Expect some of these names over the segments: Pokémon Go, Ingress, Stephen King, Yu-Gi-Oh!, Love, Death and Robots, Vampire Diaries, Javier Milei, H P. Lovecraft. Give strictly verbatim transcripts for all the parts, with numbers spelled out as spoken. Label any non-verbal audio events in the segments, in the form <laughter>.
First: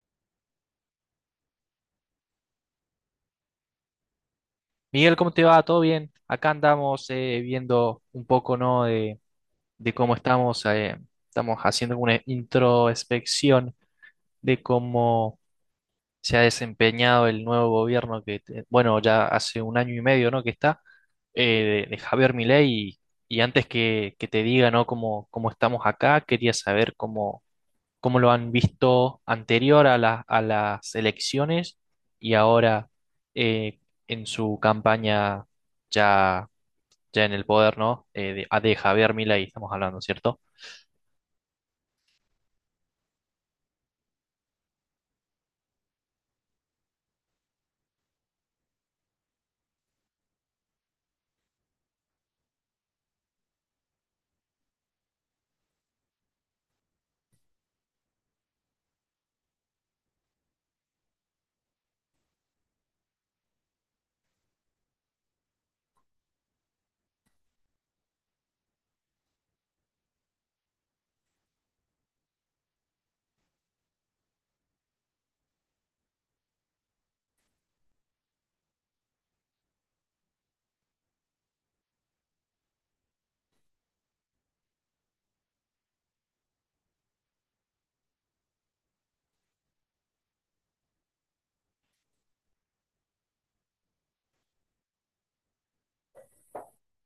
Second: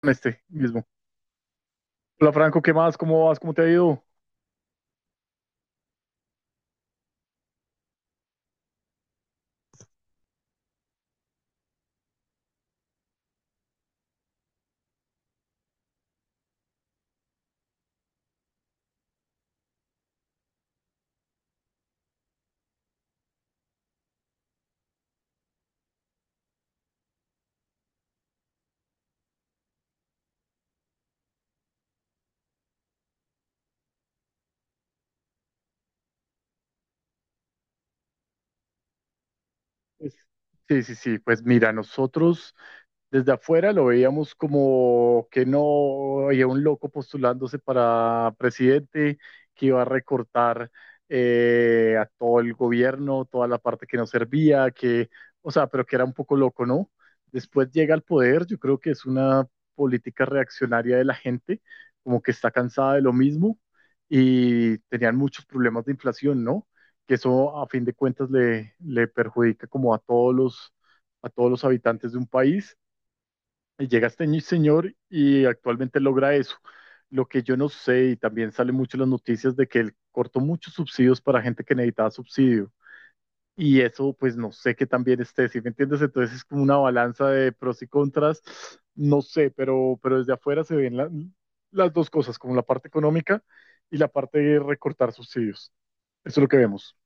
Con este mismo. Hola Franco, ¿qué más? ¿Cómo vas? ¿Cómo te ha ido? Miguel, ¿cómo te va? ¿Todo bien? Acá andamos eh, viendo un poco, ¿no? de, de cómo estamos, eh, estamos haciendo una introspección de cómo se ha desempeñado el nuevo gobierno que, te- bueno, ya hace un año y medio, ¿no? que está, eh, de, de Javier Milei y, y antes que, que te diga, ¿no? cómo, cómo estamos acá. Quería saber cómo, cómo lo han visto anterior a la- a las elecciones y ahora eh, en su campaña, ya ya en el poder, ¿no? Eh, de, ah, de Javier Milei estamos hablando, Pues- ¿cierto? Sí, sí, sí. Pues mira, nosotros desde afuera lo veíamos como que no había un loco postulándose para presidente que iba a recortar eh, a todo el gobierno, toda la parte que no servía, que, o sea, pero que era un poco loco, ¿no? Después llega al poder, yo creo que es una política reaccionaria de la gente, como que está cansada de lo mismo y tenían muchos problemas de inflación, ¿no? Que eso a fin de cuentas le, le perjudica como a todos los, a todos los habitantes de un país. Y llega este ñi- señor y actualmente logra eso. Lo que yo no sé, y también sale mucho en las noticias de que él cortó muchos subsidios para gente que necesitaba subsidio. Y eso, pues no sé qué también esté, ¿sí me entiendes? Entonces es como una balanza de pros y contras. No sé, pero, pero desde afuera se ven la- las dos cosas, como la parte económica y la parte de recortar subsidios. Eso es lo que vemos.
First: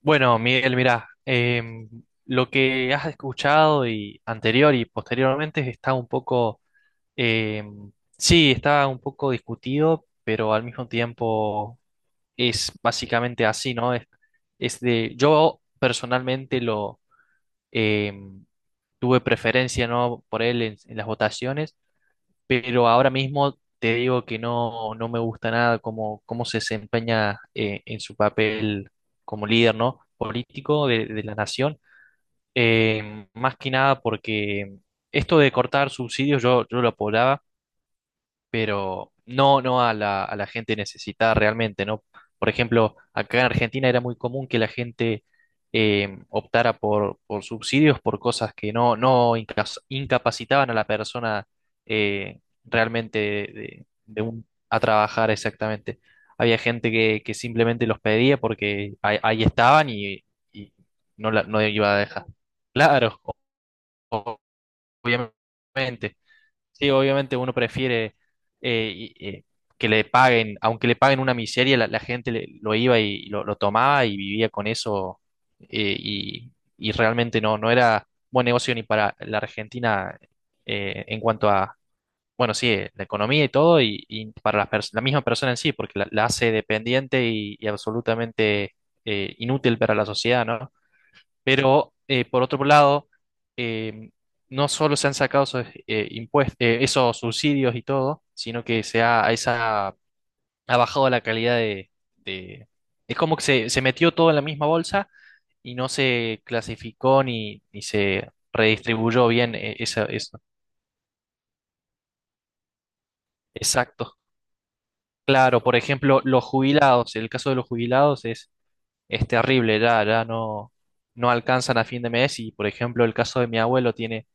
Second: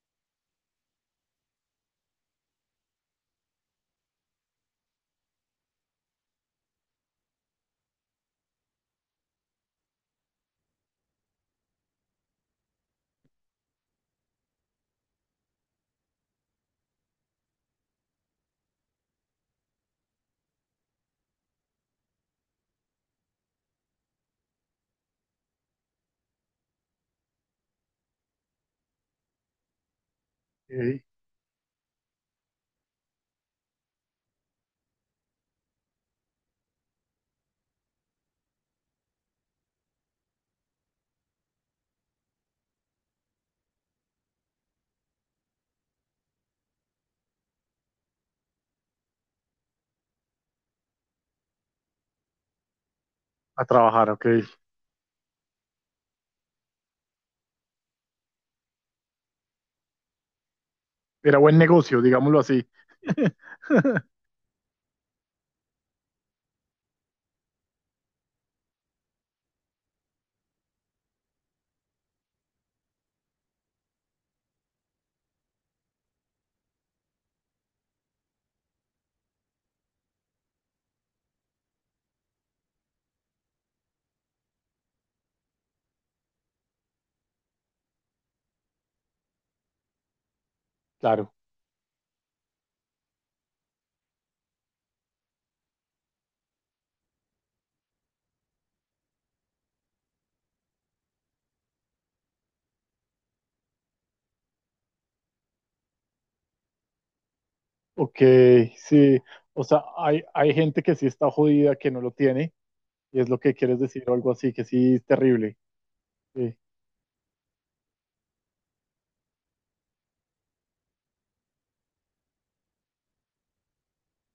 Bueno, Miguel, mirá, em, lo que has escuchado y anterior y posteriormente está un poco, em, sí, está un poco discutido, pero al mismo tiempo es básicamente así, ¿no? Es, es de, yo personalmente lo em, tuve preferencia, ¿no? Por él en en las votaciones, pero ahora mismo te digo que no, no me gusta nada cómo, cómo se desempeña eh, en su papel como líder, ¿no? político de, de la nación. Eh, más que nada porque esto de cortar subsidios yo, yo lo apoyaba, pero no, no a la, a la gente necesitada realmente, ¿no? Por ejemplo, acá en Argentina era muy común que la gente eh, optara por, por subsidios por cosas que no, no incas- incapacitaban a la persona eh, realmente A de, trabajar, ok. de un- a trabajar exactamente. Había gente que, que simplemente los pedía porque ahí, ahí estaban, y, y no, Era la- buen no iba a negocio, dejar. digámoslo así. Claro, o- obviamente. Sí, obviamente uno prefiere eh, y- eh, que le paguen, aunque le paguen una miseria, la, la gente le- lo iba y lo, lo tomaba y vivía con eso, eh, y, y realmente no, no era buen negocio ni para la Argentina eh, en cuanto a, bueno, sí, eh, la economía y todo, y, y para las pers- la misma persona en sí, porque la, la hace dependiente y, y absolutamente eh, inútil para la sociedad, ¿no? Claro, Pero eh, por otro lado, eh, no solo se han sacado esos, eh, impues- eh, esos subsidios y todo, sino que se ha, esa, ha bajado la calidad de, de- Es como que se, se metió todo en la misma bolsa y no se clasificó ni, ni ok, se sí. redistribuyó bien, O eh, sea, esa- hay, eso. hay gente que sí está jodida, que no lo tiene, y es lo que quieres decir o Exacto. algo así, que sí es terrible. Claro, por ejemplo, los Sí, jubilados, el caso de los jubilados es, es terrible. Ya, ya no, no alcanzan a fin de mes. Y por ejemplo, el caso de mi abuelo: tiene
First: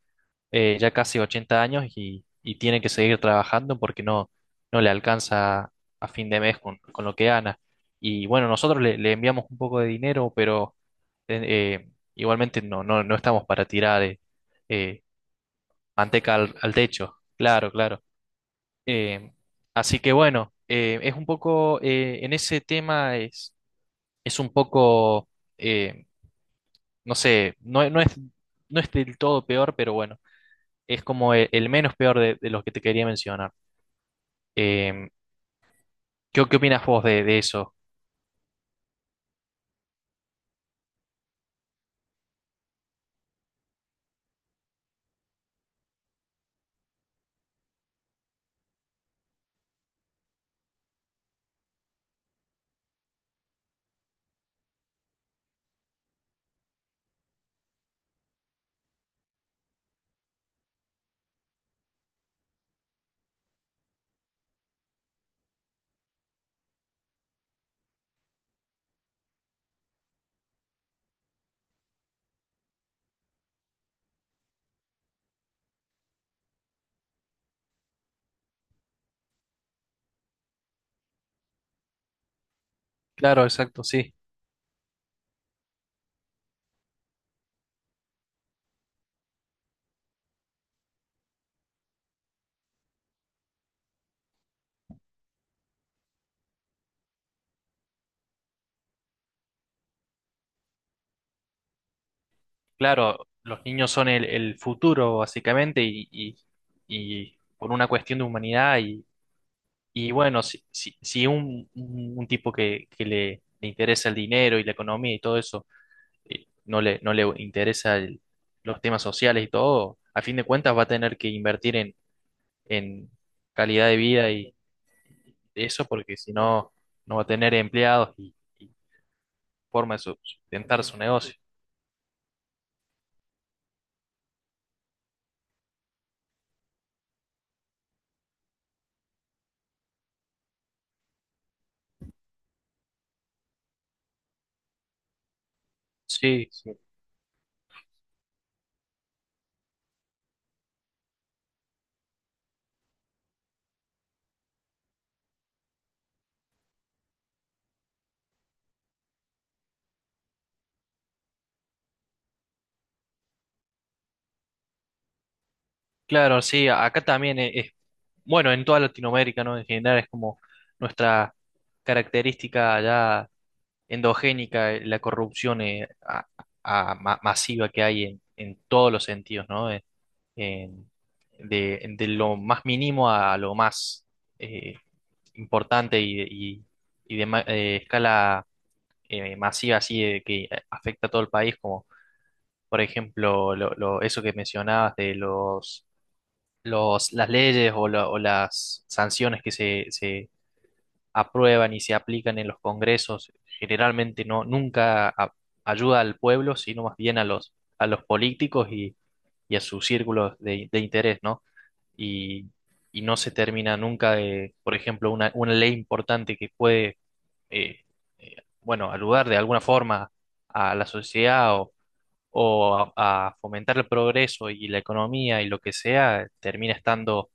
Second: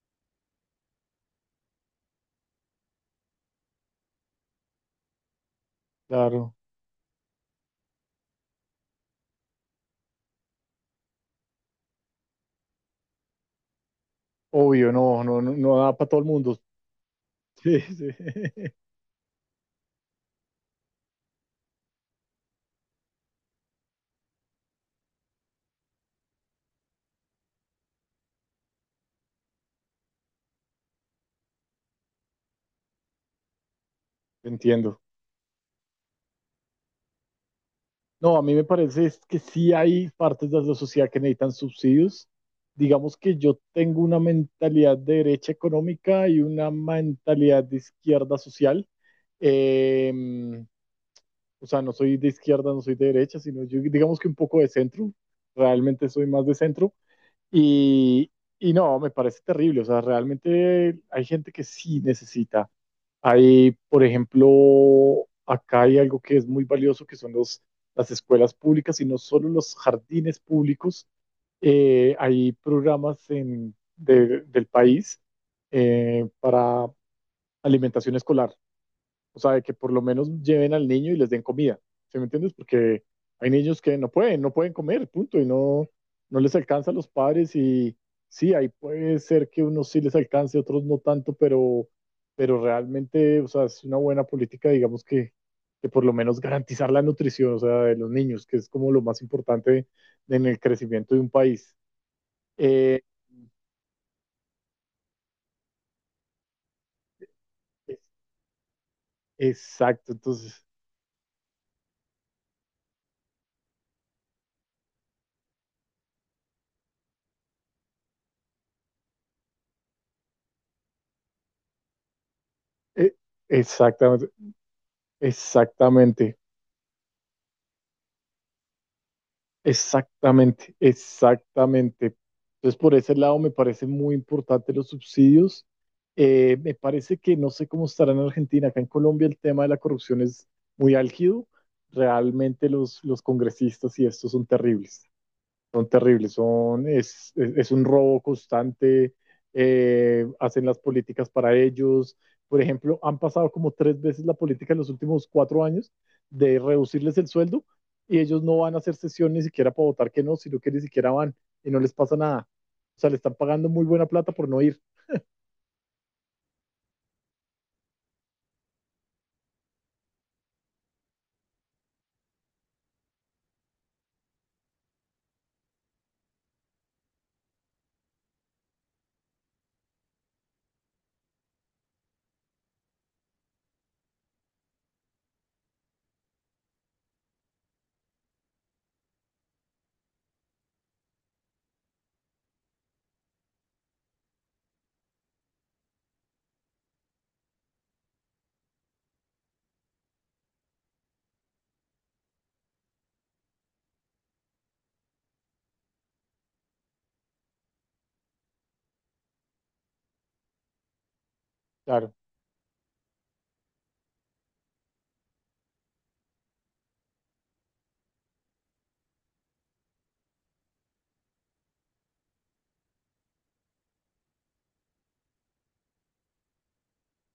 eh, ya casi ochenta años y, y tiene que seguir trabajando porque no, no le alcanza a fin de claro. mes con, con lo que gana. Y bueno, nosotros le, le enviamos un poco de dinero, pero eh, eh, igualmente no, no, no estamos para tirar, eh, Obvio, eh, no, no, no, no da para todo el manteca al, mundo. al techo. Claro, Sí, claro. sí. <laughs> Eh, Así que bueno, eh, es un poco, eh, en ese tema es, es un poco, eh, no sé, no, no es, no es del todo peor, pero bueno, es como el, el menos peor de, de los que te quería mencionar. Entiendo. Eh, ¿Qué, qué opinas vos de, de eso? No, a mí me parece es que sí hay partes de la sociedad que necesitan subsidios. Digamos que yo tengo una mentalidad de derecha económica y una mentalidad de izquierda social. Em, o sea, no soy de izquierda, no soy de derecha, sino yo digamos que un poco de centro, realmente soy más de centro y, y no, me parece terrible, o sea, realmente hay gente que sí necesita. Hay, por ejemplo, acá hay algo que es muy valioso, que son los, las escuelas públicas y no solo los jardines públicos. Eh, hay programas en, de- del país eh, para alimentación escolar. O sea, de que por lo menos lleven al niño y les den comida. ¿Sí me entiendes? Porque Claro, hay niños exacto, que no sí. pueden, no pueden comer, punto, y no, no les alcanza a los padres y sí, ahí puede ser que unos sí les alcance, otros no tanto, pero, pero realmente, o sea, es una buena política, digamos que, que por lo menos garantizar la nutrición, o sea, de los niños, que es como lo más importante en el crecimiento de un país. Eh, Claro, los niños son el, el futuro, básicamente, y, y- y por una cuestión de humanidad. Y, y exacto, bueno, si, entonces, si, si un, un- un tipo que, que le, le interesa el dinero y la economía y todo eso, eh, no le, no le interesa el- los temas sociales y todo, a fin de cuentas va a tener que invertir en, en eh, calidad de vida, exactamente, eso, porque si exactamente. no, no va a tener empleados y, y forma de su- Exactamente, sustentar su negocio. exactamente. Entonces, por ese lado me parece muy importante los subsidios. Eh, me parece que no sé cómo estará en Argentina, acá en Colombia el tema de la corrupción es muy álgido. Realmente los, los congresistas y estos son terribles son terribles, Sí, sí. son, es, es, es un robo constante, eh, hacen las políticas para ellos. Por ejemplo, han pasado como tres veces la política en los últimos cuatro años de reducirles el sueldo y ellos no van a hacer sesión ni siquiera para votar que no, sino que ni siquiera van y no les pasa nada. O sea, le están pagando muy buena plata por no ir. Claro, sí, acá también e- es, bueno, en toda Latinoamérica, ¿no? En general es como nuestra característica ya endogénica, eh, la corrupción, eh, a- a- ma- masiva, que hay en, en todos los sentidos, ¿no? En- en- de, de lo más mínimo a lo más eh, importante, y, de- y, y de ma- eh, escala eh, masiva, así de que afecta a todo el país, como por ejemplo lo- lo- eso que mencionabas de los, los, las leyes, o, la- o las sanciones que se, se aprueban y se aplican en los congresos, generalmente no, nunca a- ayuda al pueblo, sino más bien a los, a los políticos y, y a sus círculos de, de interés, ¿no? Claro, Y, y no se termina nunca de, por ejemplo, una, una ley importante que puede eh, eh, bueno, ayudar de alguna forma a la sociedad, o, o a, a fomentar el progreso y la economía y lo que sea, termina estando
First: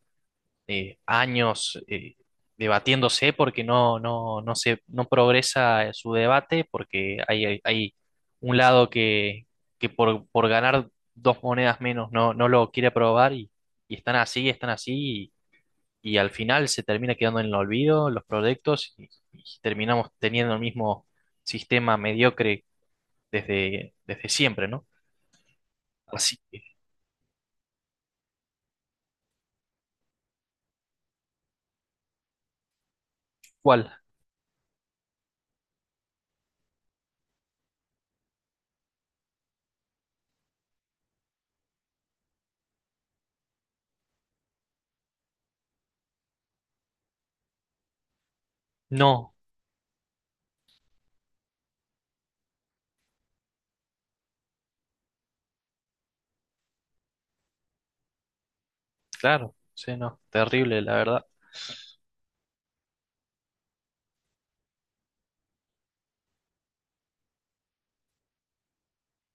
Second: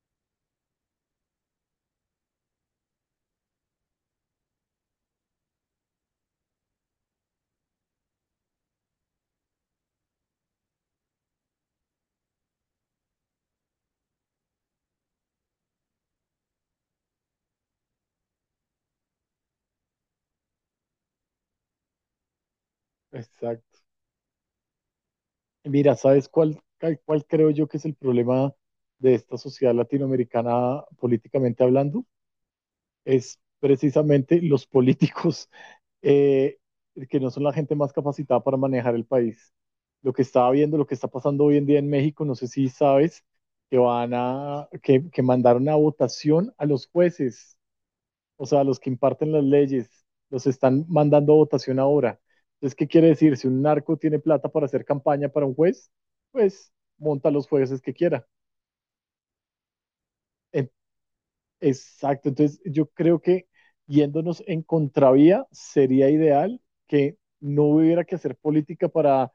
eh, años eh, debatiéndose, porque no, no, no se, no progresa eh, su debate, porque hay, hay, hay un lado que, que por, por ganar dos monedas menos no, no lo quiere aprobar, y, y están así, están así, y al final se termina quedando en el olvido los proyectos y, y terminamos teniendo el mismo sistema mediocre exacto. desde, desde siempre, ¿no? Mira, ¿sabes Así cuál, que, cuál cuál creo yo que es el problema de esta sociedad latinoamericana políticamente hablando? Es ¿cuál? precisamente los políticos eh, que no son la gente más capacitada para manejar el país. Lo que estaba viendo, lo que está pasando hoy en día en México, no sé si sabes, que van a, que, que mandaron a votación a los jueces, o sea, a los que imparten No, las leyes, los están mandando a votación ahora. Entonces, ¿qué quiere decir? Si un narco tiene plata para hacer campaña para un juez, pues monta los jueces que quiera. claro, sí, no, En- terrible, la verdad. Exacto, entonces yo creo que yéndonos en contravía sería ideal que no hubiera que hacer política para,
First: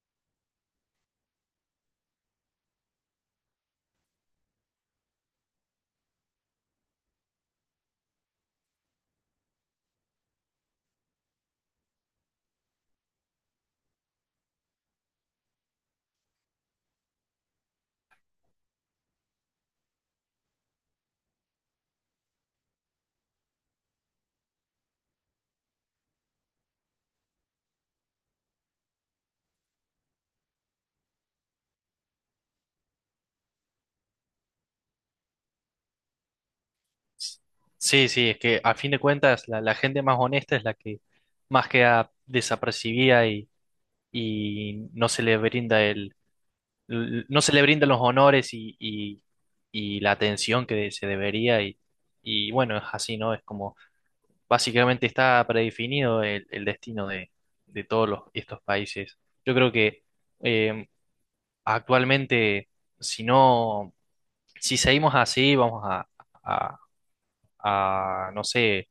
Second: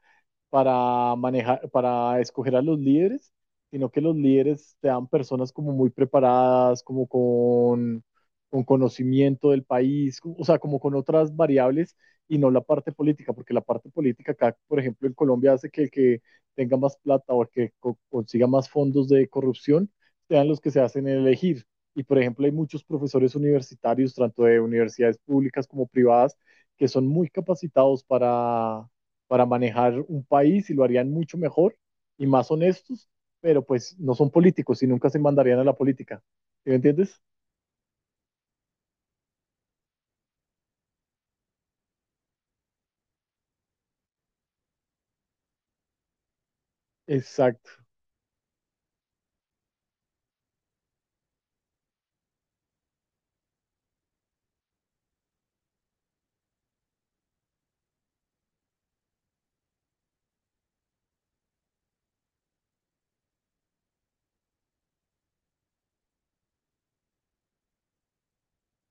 para manejar, para escoger a los líderes, sino que los líderes sean personas como muy preparadas, como con, con conocimiento del país, o sea, como con otras variables y no la parte política, porque la parte política acá, por ejemplo, en Colombia hace que el que tenga más plata o el que co- consiga más fondos de corrupción sean los que se hacen elegir y por ejemplo, hay muchos profesores universitarios, tanto de universidades públicas como privadas, que son muy capacitados para, para manejar un país y lo harían mucho mejor y más honestos, pero pues no son políticos y nunca se mandarían a la política. ¿Sí ¿Me entiendes? Sí, sí, es que a fin de cuentas la, la gente más honesta es la que más queda desapercibida, y, y no se le brinda el, l- no se le Exacto, brindan los honores y, y- y la atención que se debería. Y, y bueno, es así, ¿no? Es como: básicamente está predefinido el, el destino de, de todos los- estos países. Yo creo que eh, actualmente, si no, si seguimos así, vamos a, a- a, no sé,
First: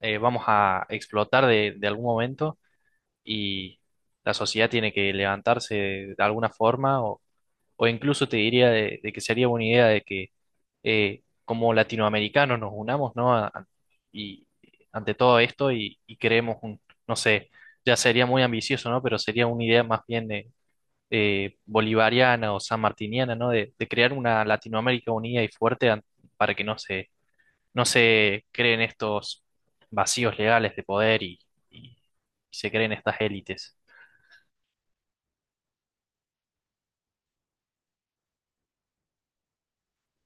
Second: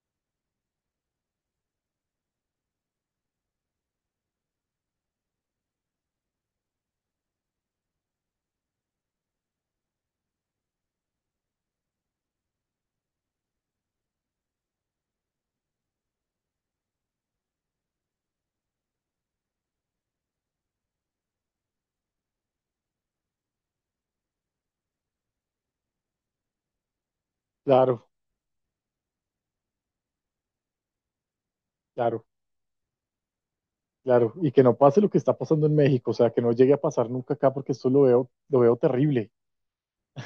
eh, vamos a explotar de, de algún momento, y la sociedad tiene que levantarse de alguna forma. O incluso te diría de, de que sería buena idea de que eh, como latinoamericanos nos unamos, ¿no? A- a- y ante todo esto, y, y creemos un, no sé, ya sería muy ambicioso, ¿no? Pero sería una idea más bien de, eh, bolivariana o sanmartiniana, ¿no? De, de crear una Latinoamérica unida y fuerte, an- para que no se, no claro, se creen estos vacíos legales de poder, y, y- claro, se creen estas élites. claro. Y que no pase lo que está pasando en México, o sea, que no llegue a pasar nunca acá porque esto lo veo, lo veo terrible.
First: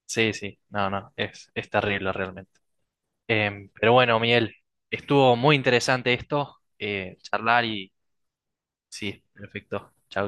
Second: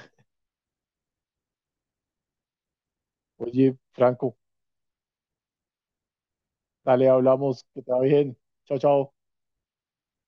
Sí, sí, no, no, es, es terrible realmente. Em, Oye, Pero bueno, Franco, Miguel, estuvo muy interesante esto, dale, eh, charlar. hablamos, que te Y va bien. Chao, chao. sí, perfecto. Chau, chau.